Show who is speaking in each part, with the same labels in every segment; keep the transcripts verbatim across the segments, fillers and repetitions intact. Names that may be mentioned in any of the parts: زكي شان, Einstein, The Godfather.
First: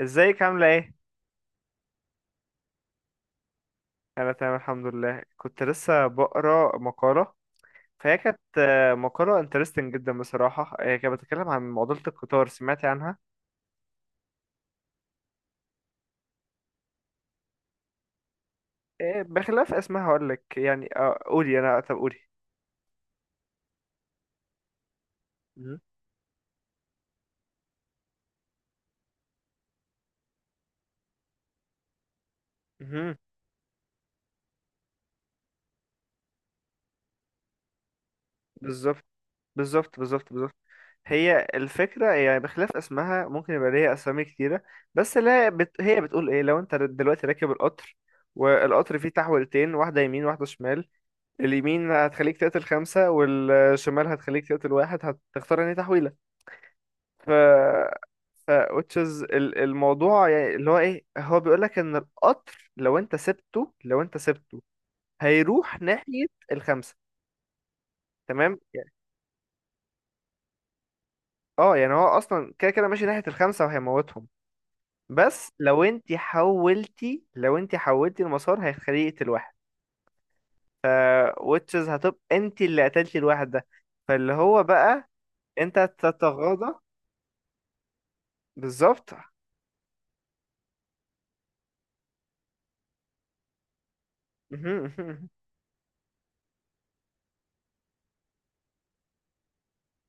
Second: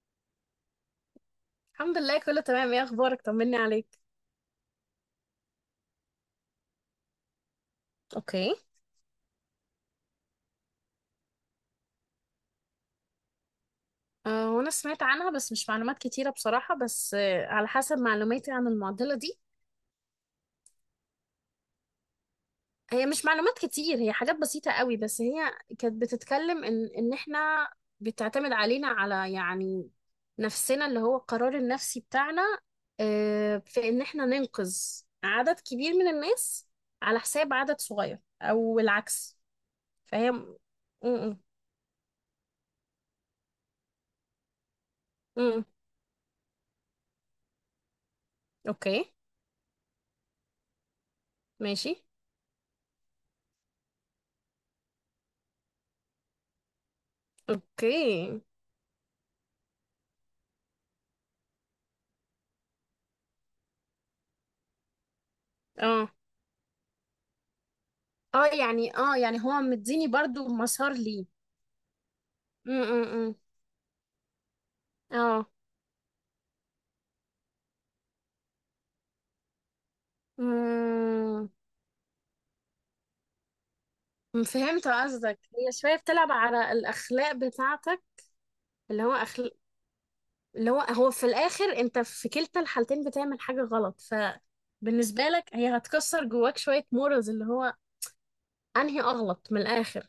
Speaker 1: ازيك عاملة ايه؟
Speaker 2: الحمد لله كله تمام. ايه اخبارك؟ طمني عليك.
Speaker 1: انا تمام الحمد لله. كنت لسه بقرا مقالة، فهي كانت
Speaker 2: اوكي.
Speaker 1: آه، مقالة انترستنج جدا بصراحة. آه، هي كانت بتتكلم عن معضلة القطار، سمعتي عنها؟
Speaker 2: أه وانا سمعت عنها بس مش معلومات كتيرة بصراحة، بس أه على حسب معلوماتي عن المعضلة
Speaker 1: آه،
Speaker 2: دي.
Speaker 1: بخلاف اسمها هقولك. يعني آه، قولي انا. طب قولي.
Speaker 2: هي مش معلومات كتير، هي حاجات بسيطة قوي، بس هي
Speaker 1: مهم.
Speaker 2: كانت بتتكلم ان ان احنا بتعتمد علينا، على يعني نفسنا، اللي هو القرار النفسي بتاعنا.
Speaker 1: مهم.
Speaker 2: أه في ان احنا ننقذ عدد كبير من الناس على حساب عدد صغير او
Speaker 1: بالظبط
Speaker 2: العكس.
Speaker 1: بالظبط
Speaker 2: فهي.
Speaker 1: بالظبط
Speaker 2: م-
Speaker 1: بالظبط
Speaker 2: م-
Speaker 1: هي الفكرة يعني، بخلاف اسمها ممكن يبقى ليها أسامي كتيرة، بس
Speaker 2: م-
Speaker 1: لا
Speaker 2: م.
Speaker 1: بت... هي بتقول إيه؟ لو أنت دلوقتي راكب القطر، والقطر فيه
Speaker 2: اوكي
Speaker 1: تحولتين، واحدة يمين واحدة شمال، اليمين
Speaker 2: ماشي.
Speaker 1: هتخليك تقتل خمسة والشمال هتخليك تقتل واحد، هتختار انهي تحويلة؟ ف
Speaker 2: اوكي.
Speaker 1: ف which is ال- الموضوع يعني اللي هو ايه، هو بيقولك ان القطر لو انت سبته لو انت سبته هيروح
Speaker 2: اه
Speaker 1: ناحية الخمسة،
Speaker 2: اه
Speaker 1: تمام؟ يعني
Speaker 2: يعني اه يعني هو مديني برضو مسار ليه.
Speaker 1: اه، يعني هو اصلا كده
Speaker 2: م-
Speaker 1: كده
Speaker 2: م-
Speaker 1: ماشي ناحية
Speaker 2: م.
Speaker 1: الخمسة وهيموتهم،
Speaker 2: اه
Speaker 1: بس لو انت حولتي لو انت حولتي المسار هيخليه يقتل واحد،
Speaker 2: امم
Speaker 1: which is هتبقى انت اللي قتلتي الواحد ده. فاللي هو
Speaker 2: فهمت
Speaker 1: بقى
Speaker 2: قصدك، هي
Speaker 1: انت
Speaker 2: شوية بتلعب على
Speaker 1: تتغاضى.
Speaker 2: الأخلاق بتاعتك. اللي
Speaker 1: بالظبط.
Speaker 2: هو أخل... اللي هو هو في الآخر، أنت في كلتا الحالتين بتعمل حاجة غلط،
Speaker 1: مهم، مهم.
Speaker 2: فبالنسبة لك هي هتكسر جواك شوية مورالز، اللي هو أنهي أغلط من الآخر.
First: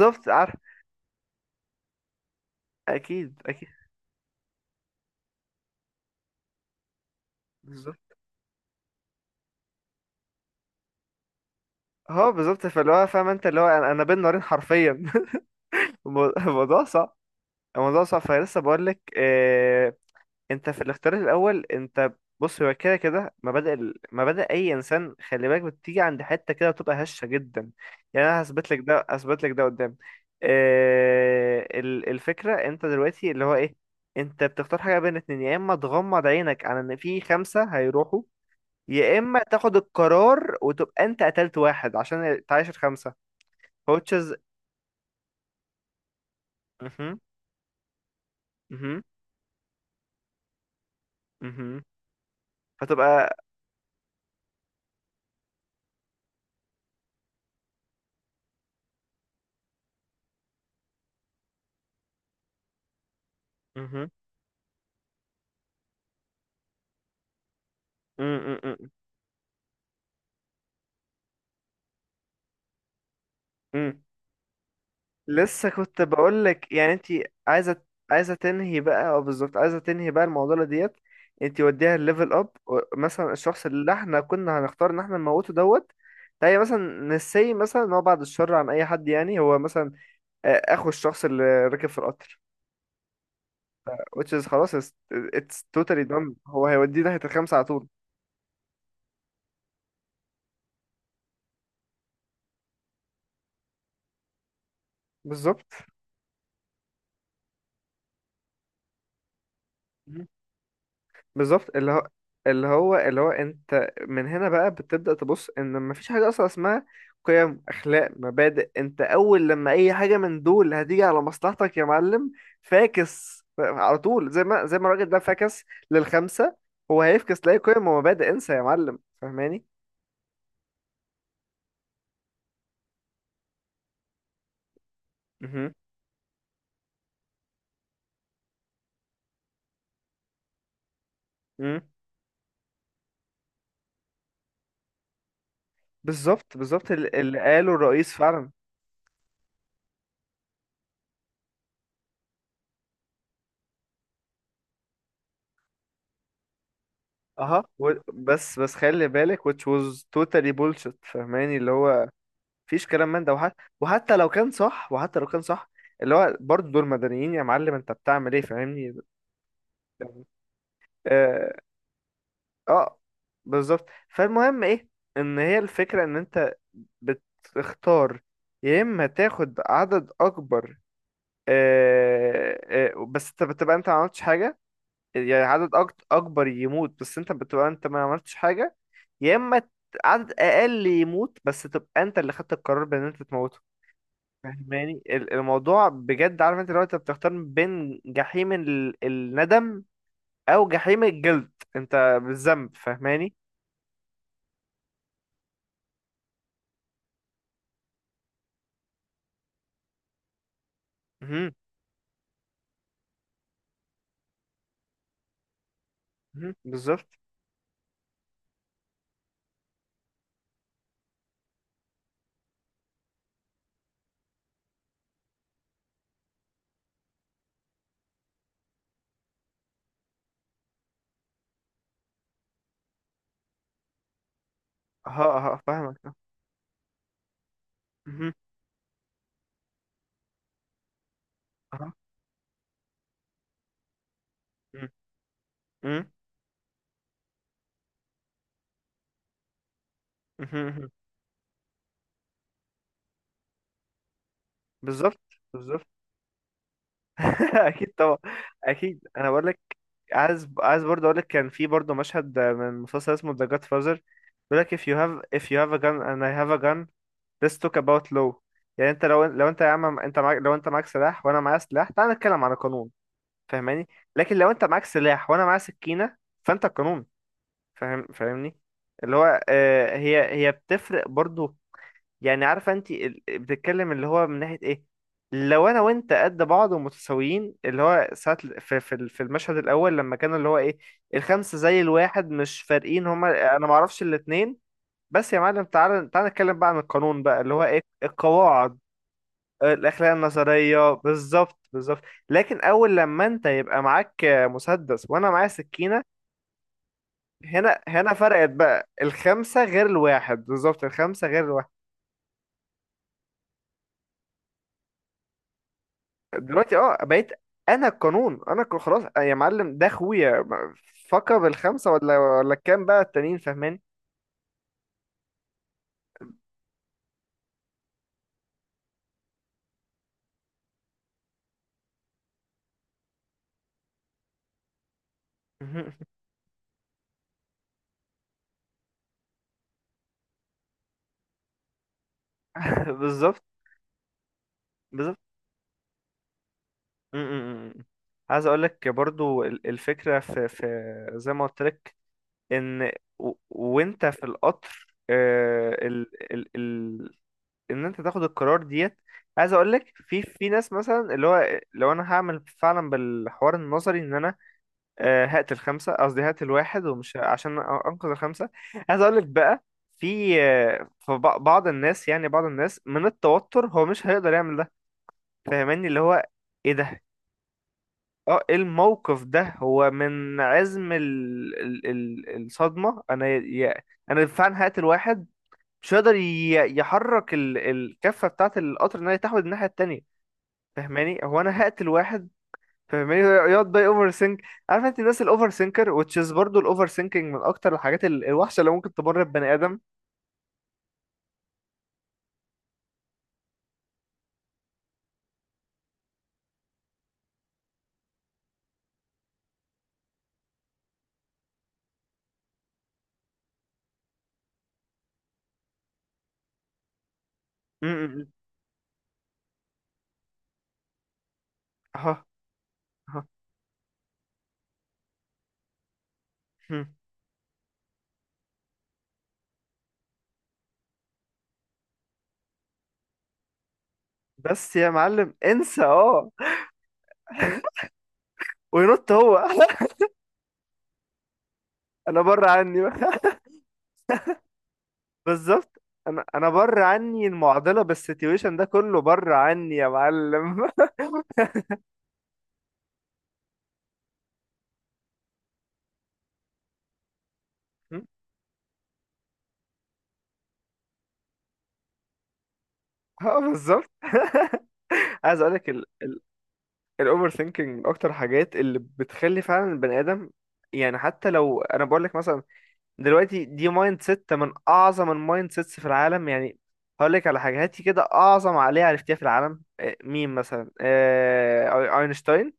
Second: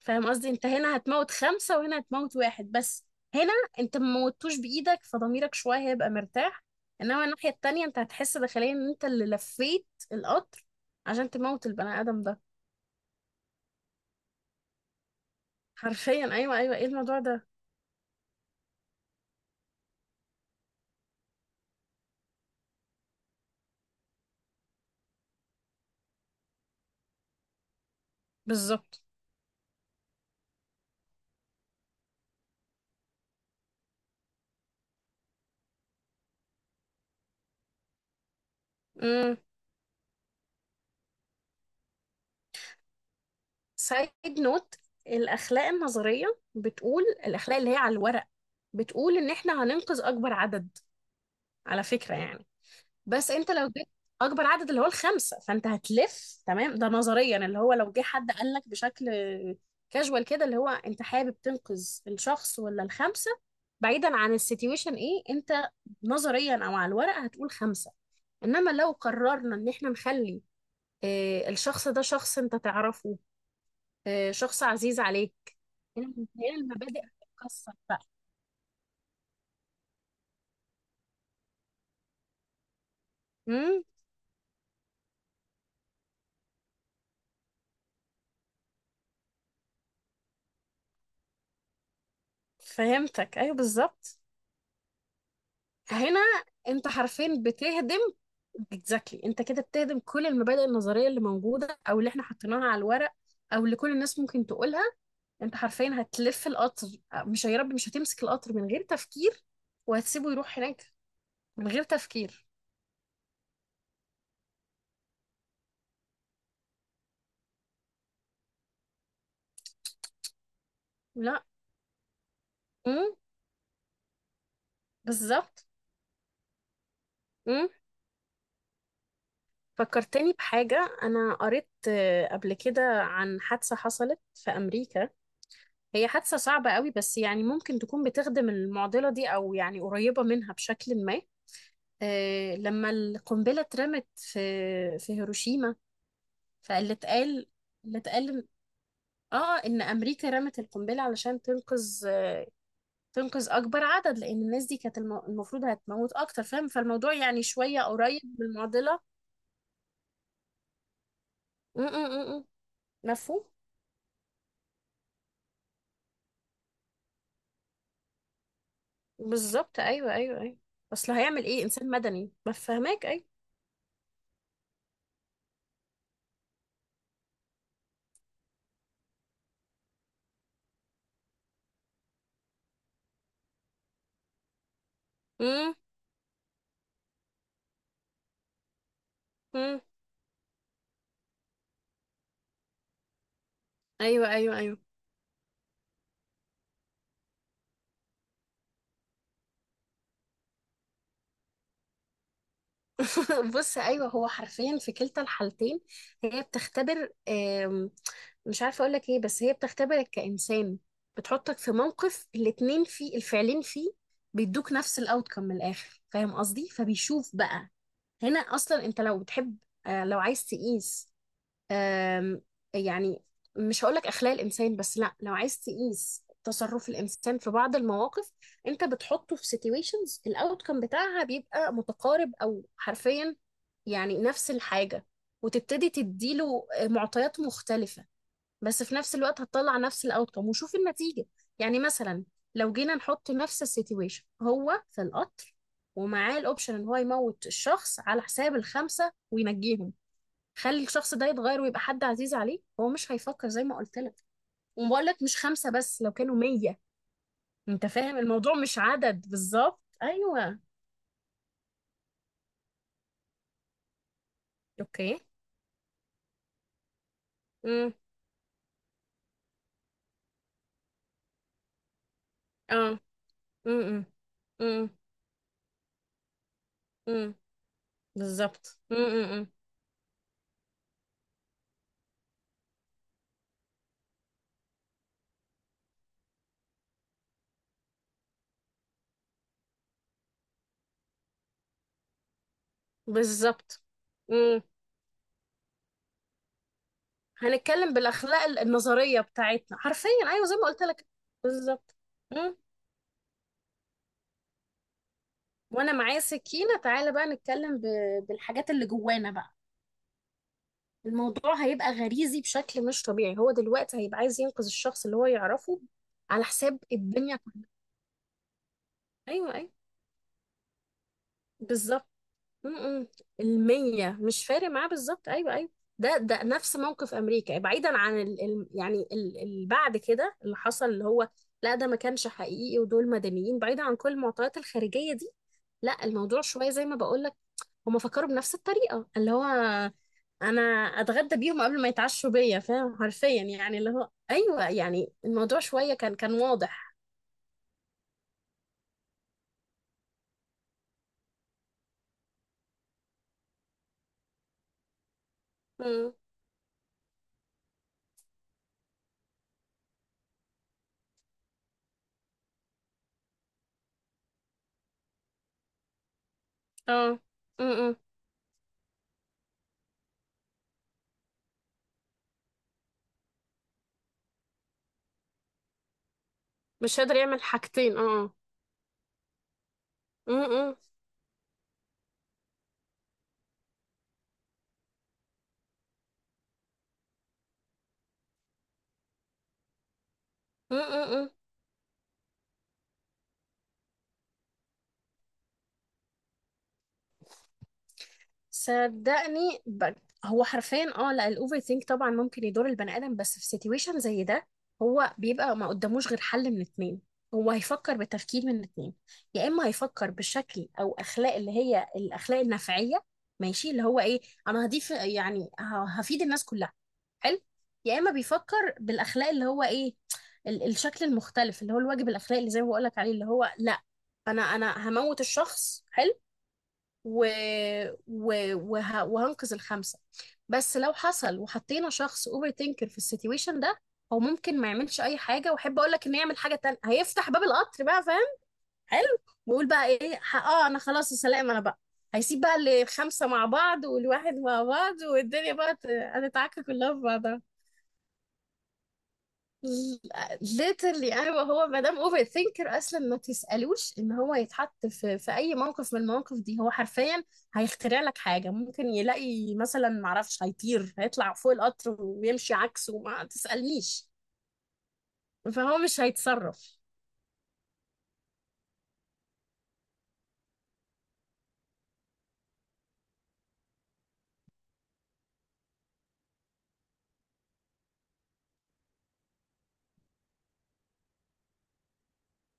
Speaker 2: فاهم قصدي؟
Speaker 1: عارف.
Speaker 2: انت هنا هتموت خمسة وهنا هتموت واحد بس.
Speaker 1: اكيد
Speaker 2: هنا
Speaker 1: اكيد
Speaker 2: انت ما موتوش بإيدك، فضميرك شوية هيبقى مرتاح. انما الناحية التانية انت
Speaker 1: بالظبط.
Speaker 2: هتحس داخليا ان انت اللي لفيت القطر عشان تموت البني آدم
Speaker 1: اه
Speaker 2: ده.
Speaker 1: بالظبط، فاللي هو فاهم، انت اللي هو انا أنا بين نارين حرفيا.
Speaker 2: حرفيا،
Speaker 1: المو-
Speaker 2: ايوه، ايوه،
Speaker 1: الموضوع
Speaker 2: ايه
Speaker 1: صعب.
Speaker 2: الموضوع ده؟
Speaker 1: الموضوع صعب، فلسه بقول لك آه، انت في الاختيار الاول، انت بص هو كده كده مبادئ ال- مبادئ اي انسان، خلي بالك، بتيجي عند حته كده بتبقى هشه جدا. يعني انا هثبت لك
Speaker 2: بالظبط.
Speaker 1: ده هثبت لك ده قدام. آه ال- الفكره انت دلوقتي اللي هو ايه، انت بتختار حاجه بين اتنين، يا اما تغمض عينك على ان في خمسه هيروحوا، يا
Speaker 2: امم
Speaker 1: اما تاخد القرار وتبقى انت قتلت واحد عشان تعيش الخمسه.
Speaker 2: سايد
Speaker 1: كوتشز.
Speaker 2: نوت. الأخلاق النظرية بتقول،
Speaker 1: اها.
Speaker 2: الأخلاق اللي هي على الورق،
Speaker 1: اها.
Speaker 2: بتقول ان احنا هننقذ اكبر عدد
Speaker 1: اها.
Speaker 2: على فكرة يعني. بس
Speaker 1: فتبقى.
Speaker 2: انت لو جبت اكبر عدد اللي هو الخمسه، فانت هتلف. تمام. ده نظريا. اللي هو لو جه حد قال لك بشكل كاجوال كده، اللي هو انت حابب تنقذ الشخص ولا الخمسه؟
Speaker 1: اها.
Speaker 2: بعيدا عن السيتويشن، ايه انت نظريا او على الورق هتقول خمسه. انما لو قررنا ان احنا نخلي آه، الشخص ده شخص انت تعرفه، آه، شخص عزيز عليك.
Speaker 1: لسه كنت
Speaker 2: هنا
Speaker 1: بقول
Speaker 2: هنا
Speaker 1: لك. يعني
Speaker 2: المبادئ
Speaker 1: انت
Speaker 2: هتتكسر
Speaker 1: عايزه
Speaker 2: بقى.
Speaker 1: عايزه تنهي بقى. اه بالظبط، عايزه تنهي بقى المعضله ديت. انت وديها الليفل اب، مثلا الشخص
Speaker 2: امم
Speaker 1: اللي احنا كنا هنختار ان احنا نموته دوت، تلاقي مثلا نسي، مثلا ان هو بعد الشر عن اي حد، يعني هو مثلا آه، اخو الشخص اللي راكب في القطر،
Speaker 2: فهمتك، ايوه، بالظبط.
Speaker 1: which is خلاص it's, it's totally
Speaker 2: هنا
Speaker 1: done، هو
Speaker 2: انت
Speaker 1: هيوديه ناحية
Speaker 2: حرفيا
Speaker 1: الخمسة على طول.
Speaker 2: بتهدم. اكزاكتلي، انت كده بتهدم كل المبادئ النظريه اللي موجوده او اللي احنا حطيناها على الورق، او اللي كل الناس ممكن تقولها. انت
Speaker 1: بالظبط.
Speaker 2: حرفيا هتلف القطر. مش يا رب مش هتمسك القطر من غير تفكير
Speaker 1: مم.
Speaker 2: وهتسيبه يروح هناك من
Speaker 1: بالظبط.
Speaker 2: غير
Speaker 1: اللي هو
Speaker 2: تفكير.
Speaker 1: اللي هو اللي هو انت من هنا بقى بتبدأ تبص ان مفيش حاجة اصلا اسمها قيم، اخلاق، مبادئ. انت اول لما اي حاجة من دول هتيجي على
Speaker 2: لا.
Speaker 1: مصلحتك يا معلم،
Speaker 2: امم
Speaker 1: فاكس. ف- على طول زي ما زي ما الراجل ده فاكس
Speaker 2: بالظبط.
Speaker 1: للخمسة، هو هيفكس لاي
Speaker 2: امم
Speaker 1: قيم ومبادئ. انسى يا معلم، فاهماني؟
Speaker 2: فكرتني بحاجه، انا قريت آه، قبل كده عن حادثه حصلت في امريكا.
Speaker 1: مهم.
Speaker 2: هي حادثه صعبه قوي بس يعني ممكن تكون بتخدم المعضله دي، او يعني قريبه منها بشكل ما.
Speaker 1: مم.
Speaker 2: آه، لما القنبلة اترمت في في هيروشيما.
Speaker 1: بالظبط بالظبط
Speaker 2: فاللي
Speaker 1: اللي اللي
Speaker 2: اتقال
Speaker 1: قاله
Speaker 2: اللي
Speaker 1: الرئيس
Speaker 2: اتقال
Speaker 1: فعلا.
Speaker 2: اه ان امريكا رمت القنبلة علشان تنقذ. تنقذ اكبر عدد لان الناس دي كانت الم- المفروض هتموت اكتر. فاهم؟ فالموضوع يعني
Speaker 1: اها،
Speaker 2: شوية
Speaker 1: و-
Speaker 2: قريب من
Speaker 1: بس بس
Speaker 2: المعضلة.
Speaker 1: خلي بالك which was totally bullshit. فهماني اللي
Speaker 2: م- م-
Speaker 1: هو
Speaker 2: م- م.
Speaker 1: مفيش كلام من ده،
Speaker 2: مفهوم
Speaker 1: وحتى وحتى لو كان صح، وحتى لو كان صح، اللي هو برضه دول مدنيين يا معلم، انت بتعمل ايه؟ فاهمني.
Speaker 2: بالظبط، ايوه، ايوه، ايوه. اصل هيعمل
Speaker 1: اه,
Speaker 2: ايه انسان مدني؟
Speaker 1: آه
Speaker 2: بفهمك ايوه.
Speaker 1: بالظبط. فالمهم ايه، ان هي الفكرة ان انت بتختار، يا اما تاخد عدد اكبر، آه، آه، بس انت بتبقى انت ما عملتش حاجة، يعني عدد
Speaker 2: م-
Speaker 1: أكت- اكبر يموت بس انت بتبقى انت ما عملتش حاجة، يا اما ت-
Speaker 2: م.
Speaker 1: عدد اقل يموت بس تبقى انت اللي خدت القرار بان انت تموته،
Speaker 2: ايوه ايوه، ايوه.
Speaker 1: فاهماني؟ ال- الموضوع بجد، عارف، انت لو انت بتختار بين جحيم ال- الندم او جحيم الجلد انت بالذنب، فاهماني؟
Speaker 2: بص، ايوه هو حرفيا في كلتا الحالتين هي بتختبر، آم، مش عارفه اقول لك ايه، بس هي بتختبرك كانسان،
Speaker 1: مهم.
Speaker 2: بتحطك في موقف الاتنين فيه، الفعلين فيه بيدوك نفس الاوتكم من الاخر. فاهم
Speaker 1: مهم.
Speaker 2: قصدي؟
Speaker 1: بالظبط.
Speaker 2: فبيشوف بقى هنا اصلا. انت لو بتحب، آه، لو عايز تقيس، آم، يعني مش هقولك أخلاق الإنسان، بس لا، لو عايز تقيس تصرف الإنسان في بعض المواقف، أنت بتحطه في situations الأوتكم بتاعها بيبقى متقارب أو حرفيا يعني نفس الحاجة.
Speaker 1: ها ها،
Speaker 2: وتبتدي
Speaker 1: فاهمك اه.
Speaker 2: تديله معطيات مختلفة،
Speaker 1: مهم.
Speaker 2: بس في نفس الوقت هتطلع نفس الأوتكم وشوف النتيجة. يعني
Speaker 1: أها.
Speaker 2: مثلا، لو جينا نحط نفس السيتويشن هو
Speaker 1: مم.
Speaker 2: في القطر
Speaker 1: مم.
Speaker 2: ومعاه الأوبشن إن هو يموت الشخص على حساب الخمسة وينجيهم.
Speaker 1: مهم.
Speaker 2: خلي
Speaker 1: مهم.
Speaker 2: الشخص ده يتغير ويبقى حد عزيز عليه، هو مش هيفكر زي ما قلت لك. وبقول
Speaker 1: بالظبط.
Speaker 2: لك مش خمسة،
Speaker 1: بالظبط.
Speaker 2: بس لو كانوا مية. انت
Speaker 1: اكيد طبعا.
Speaker 2: فاهم الموضوع مش
Speaker 1: اكيد.
Speaker 2: عدد؟
Speaker 1: انا بقول لك
Speaker 2: بالظبط،
Speaker 1: عايز
Speaker 2: ايوه.
Speaker 1: عايز برضه اقول لك، كان في برضه مشهد من مسلسل اسمه The Godfather، بيقول لك if you
Speaker 2: اوكي.
Speaker 1: have if you have a gun and I have a gun, let's talk
Speaker 2: امم
Speaker 1: about law. يعني انت لو لو انت يا عم، انت معاك، لو انت معاك سلاح وانا معايا سلاح، تعال نتكلم عن القانون،
Speaker 2: اه.
Speaker 1: فاهماني؟
Speaker 2: امم
Speaker 1: لكن لو انت معاك
Speaker 2: امم
Speaker 1: سلاح وانا معايا سكينة، فانت القانون،
Speaker 2: امم
Speaker 1: فاهم فاهمني؟
Speaker 2: بالظبط.
Speaker 1: اللي هو
Speaker 2: امم
Speaker 1: آه، هي هي بتفرق برضه، يعني عارفه انت ال- بتتكلم اللي هو من ناحيه ايه، لو انا وانت قد بعض ومتساويين، اللي هو ساعه ال- في في ال- في المشهد الاول لما كان اللي هو ايه، الخمسه زي الواحد، مش فارقين، هما انا ما
Speaker 2: بالظبط.
Speaker 1: اعرفش الاتنين.
Speaker 2: امم
Speaker 1: بس يا معلم، تعالى تعالى نتكلم بقى عن القانون بقى، اللي هو ايه،
Speaker 2: هنتكلم بالاخلاق ال-
Speaker 1: القواعد،
Speaker 2: النظريه بتاعتنا حرفيا،
Speaker 1: الاخلاق
Speaker 2: ايوه زي ما قلت
Speaker 1: النظريه.
Speaker 2: لك.
Speaker 1: بالظبط
Speaker 2: بالظبط.
Speaker 1: بالظبط
Speaker 2: امم
Speaker 1: لكن اول لما انت يبقى معاك مسدس وانا معايا
Speaker 2: وانا
Speaker 1: سكينه،
Speaker 2: معايا سكينه، تعالى بقى نتكلم
Speaker 1: هنا
Speaker 2: ب...
Speaker 1: هنا فرقت
Speaker 2: بالحاجات اللي
Speaker 1: بقى.
Speaker 2: جوانا بقى.
Speaker 1: الخمسه غير الواحد، بالظبط الخمسه غير
Speaker 2: الموضوع
Speaker 1: الواحد.
Speaker 2: هيبقى غريزي بشكل مش طبيعي. هو دلوقتي هيبقى عايز ينقذ الشخص اللي هو يعرفه، على
Speaker 1: دلوقتي
Speaker 2: حساب
Speaker 1: اه، بقيت
Speaker 2: الدنيا كلها.
Speaker 1: انا القانون. انا ك- خلاص يا
Speaker 2: ايوه، ايوه،
Speaker 1: معلم، ده اخويا، فكر بالخمسه
Speaker 2: بالظبط.
Speaker 1: ولا ولا الكام بقى
Speaker 2: م-م.
Speaker 1: التانيين، فاهماني؟
Speaker 2: المية مش فارق معاه، بالظبط، ايوه، ايوه. ده ده نفس موقف امريكا بعيدا عن ال ال يعني اللي بعد كده اللي حصل، اللي هو لا، ده ما كانش حقيقي ودول مدنيين بعيدا عن كل المعطيات الخارجية دي.
Speaker 1: مهم.
Speaker 2: لا الموضوع شوية زي ما بقول لك، هم فكروا بنفس الطريقة، اللي هو انا اتغدى بيهم قبل ما يتعشوا بيا، فاهم؟ حرفيا
Speaker 1: بالظبط.
Speaker 2: يعني، اللي هو ايوه يعني
Speaker 1: بالظبط.
Speaker 2: الموضوع شويه كان كان واضح.
Speaker 1: م- م- م. عايز اقول لك برضو ال- الفكره في، في زي ما قلت لك، ان و- وانت في القطر آه،
Speaker 2: امم
Speaker 1: ال ال ال ان انت تاخد القرار ديت. عايز اقول لك في، في ناس مثلا اللي هو لو انا هعمل فعلا بالحوار النظري، ان انا آه، هات الخمسة، قصدي هات الواحد ومش
Speaker 2: اه.
Speaker 1: عشان
Speaker 2: امم
Speaker 1: أنقذ الخمسة. عايز أقولك بقى، في آه، في بع- بعض الناس، يعني بعض الناس من التوتر هو مش هيقدر يعمل ده، فاهماني اللي هو إيه
Speaker 2: مش
Speaker 1: ده.
Speaker 2: قادر يعمل حاجتين، اه.
Speaker 1: اه، ايه الموقف ده، هو من عزم ال... ال... ال... الصدمة، أنا ي... أنا فعلا هات الواحد، مش هيقدر ي... يحرك ال... الكفة بتاعة القطر إن هي تحود الناحية التانية. فاهماني
Speaker 2: امم
Speaker 1: هو أنا هات الواحد، فاهماني؟ يقعد بقى اوفر سينك. عارف انت الناس الاوفر سينكر، which is برضه الاوفر سينكينج من اكتر الحاجات ال- الوحشه اللي ممكن تمر ببني
Speaker 2: صدقني،
Speaker 1: ادم.
Speaker 2: ب... هو حرفيا اه لا، الاوفر ثينك طبعا ممكن يضر البني ادم، بس في سيتويشن زي ده، هو بيبقى ما قداموش غير حل من اتنين. هو هيفكر بالتفكير من اتنين، يا اما هيفكر بشكل او اخلاق اللي هي الاخلاق النفعيه، ماشي، اللي هو ايه، انا هضيف يعني ه- هفيد الناس كلها. حلو.
Speaker 1: م-
Speaker 2: يا اما
Speaker 1: م- م.
Speaker 2: بيفكر بالاخلاق اللي هو ايه ال... الشكل المختلف، اللي هو الواجب
Speaker 1: اها
Speaker 2: الاخلاقي، اللي زي ما بقول لك عليه، اللي
Speaker 1: اها.
Speaker 2: هو لا، انا انا هموت الشخص، حلو.
Speaker 1: م.
Speaker 2: و... و... وه... وهنقذ الخمسة. بس لو حصل وحطينا شخص اوفر ثينكر في السيتويشن ده، هو ممكن ما
Speaker 1: بس يا
Speaker 2: يعملش اي
Speaker 1: معلم
Speaker 2: حاجة. واحب
Speaker 1: انسى،
Speaker 2: اقول لك انه
Speaker 1: اه
Speaker 2: يعمل حاجة تانية، هيفتح باب القطر بقى، فاهم؟
Speaker 1: وينط
Speaker 2: حلو.
Speaker 1: هو
Speaker 2: ويقول بقى ايه، ح- اه انا خلاص يا سلام انا بقى.
Speaker 1: انا
Speaker 2: هيسيب
Speaker 1: بره عني
Speaker 2: بقى
Speaker 1: بقى.
Speaker 2: الخمسة مع بعض والواحد مع بعض، والدنيا بقى
Speaker 1: بالظبط.
Speaker 2: ت-
Speaker 1: انا انا
Speaker 2: هتتعكك
Speaker 1: بره
Speaker 2: كلها في
Speaker 1: عني
Speaker 2: بعضها.
Speaker 1: المعضله، بالسيتويشن ده كله بره عني يا معلم.
Speaker 2: literally ايوه، هو ما دام اوفر ثينكر اصلا ما تسالوش ان هو يتحط في في اي موقف من المواقف دي، هو حرفيا
Speaker 1: م.
Speaker 2: هيخترع لك حاجه، ممكن يلاقي مثلا ما اعرفش، هيطير، هيطلع فوق القطر ويمشي عكسه، ما
Speaker 1: اه بالظبط.
Speaker 2: تسالنيش.
Speaker 1: عايز اقول لك،
Speaker 2: فهو مش هيتصرف.
Speaker 1: الاوفر ثينكينج من اكتر الحاجات اللي بتخلي فعلا البني ادم يعني، حتى لو انا بقول لك مثلا، دلوقتي دي مايند سيت من اعظم المايند سيتس في العالم. يعني هقول لك على حاجه، هاتي كده اعظم عقليه عرفتيها في العالم، آه، مين مثلا؟ آه، اينشتاين.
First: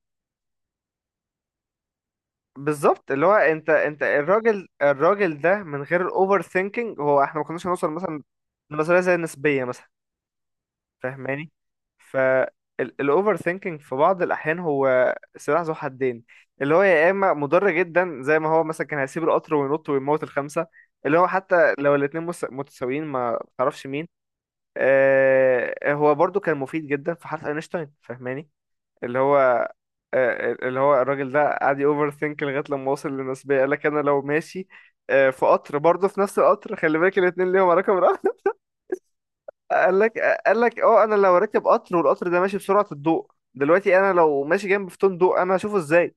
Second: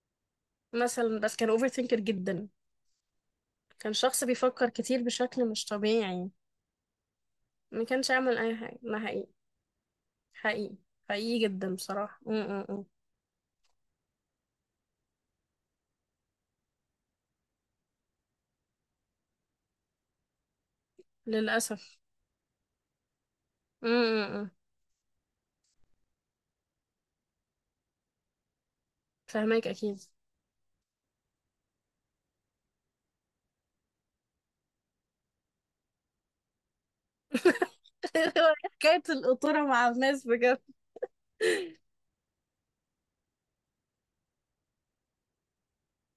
Speaker 2: مثلا بس كان اوفر ثينكر جدا،
Speaker 1: بالظبط، اللي هو انت،
Speaker 2: كان
Speaker 1: انت
Speaker 2: شخص
Speaker 1: الراجل
Speaker 2: بيفكر كتير
Speaker 1: الراجل
Speaker 2: بشكل
Speaker 1: ده
Speaker 2: مش
Speaker 1: من غير
Speaker 2: طبيعي،
Speaker 1: الاوفر ثينكينج هو احنا ما كناش
Speaker 2: ما
Speaker 1: هنوصل
Speaker 2: كانش
Speaker 1: مثلا
Speaker 2: يعمل اي حاجه. ده
Speaker 1: لنظريه زي
Speaker 2: حقيقي.
Speaker 1: النسبيه مثلا،
Speaker 2: حقيقي. حقيقي
Speaker 1: فاهماني؟
Speaker 2: جدا بصراحه. م -م -م.
Speaker 1: فالاوفر ثينكينج في بعض الاحيان هو سلاح ذو حدين، اللي هو يا اما مضر جدا، زي ما هو مثلا كان هيسيب القطر وينط ويموت الخمسه، اللي هو حتى لو
Speaker 2: للاسف
Speaker 1: الاتنين مس- متساويين، ما تعرفش
Speaker 2: م
Speaker 1: مين.
Speaker 2: -م -م.
Speaker 1: آه هو برضو كان مفيد جدا في حرف اينشتاين، فاهماني اللي هو
Speaker 2: فهماك اكيد.
Speaker 1: آه، اللي هو الراجل ده قعد اوفر ثينك لغايه لما وصل للنسبيه، قال لك انا لو ماشي آه في قطر، برضو في نفس القطر خلي بالك الاتنين ليهم رقم.
Speaker 2: هو حكاية القطورة مع
Speaker 1: قال لك
Speaker 2: الناس
Speaker 1: قال
Speaker 2: بجد.
Speaker 1: لك اه، انا لو راكب قطر والقطر ده ماشي بسرعة الضوء دلوقتي، انا لو ماشي جنب فوتون ضوء انا هشوفه ازاي؟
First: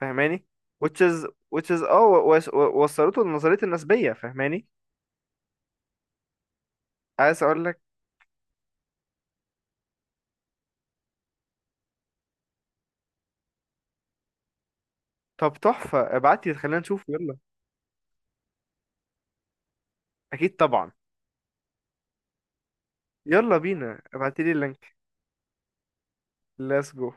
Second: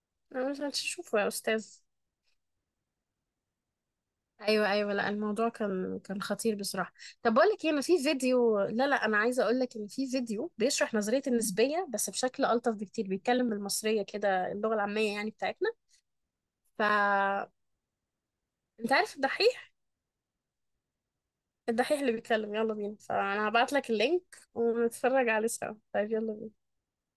Speaker 1: فاهماني؟
Speaker 2: أنا مش
Speaker 1: which
Speaker 2: هتشوفه
Speaker 1: is
Speaker 2: يا
Speaker 1: which
Speaker 2: أستاذ.
Speaker 1: is اه، و- وس- و- وصلته لنظرية النسبية، فاهماني؟
Speaker 2: أيوة، أيوة، لا الموضوع كان كان خطير بصراحة. طب
Speaker 1: عايز
Speaker 2: بقول
Speaker 1: اقول
Speaker 2: لك إيه،
Speaker 1: لك،
Speaker 2: أنا في فيديو، لا لا أنا عايزة أقول لك إن في فيديو بيشرح نظرية النسبية بس بشكل ألطف بكتير، بيتكلم بالمصرية كده، اللغة العامية يعني
Speaker 1: طب
Speaker 2: بتاعتنا.
Speaker 1: تحفة، ابعتي خلينا
Speaker 2: ف
Speaker 1: نشوف، يلا.
Speaker 2: أنت عارف الدحيح؟
Speaker 1: اكيد طبعا.
Speaker 2: الدحيح اللي بيتكلم يلا بينا، فأنا
Speaker 1: يلا
Speaker 2: هبعت لك
Speaker 1: بينا.
Speaker 2: اللينك
Speaker 1: ابعتي لي اللينك.
Speaker 2: ونتفرج عليه سوا. طيب يلا بينا.
Speaker 1: Let's go.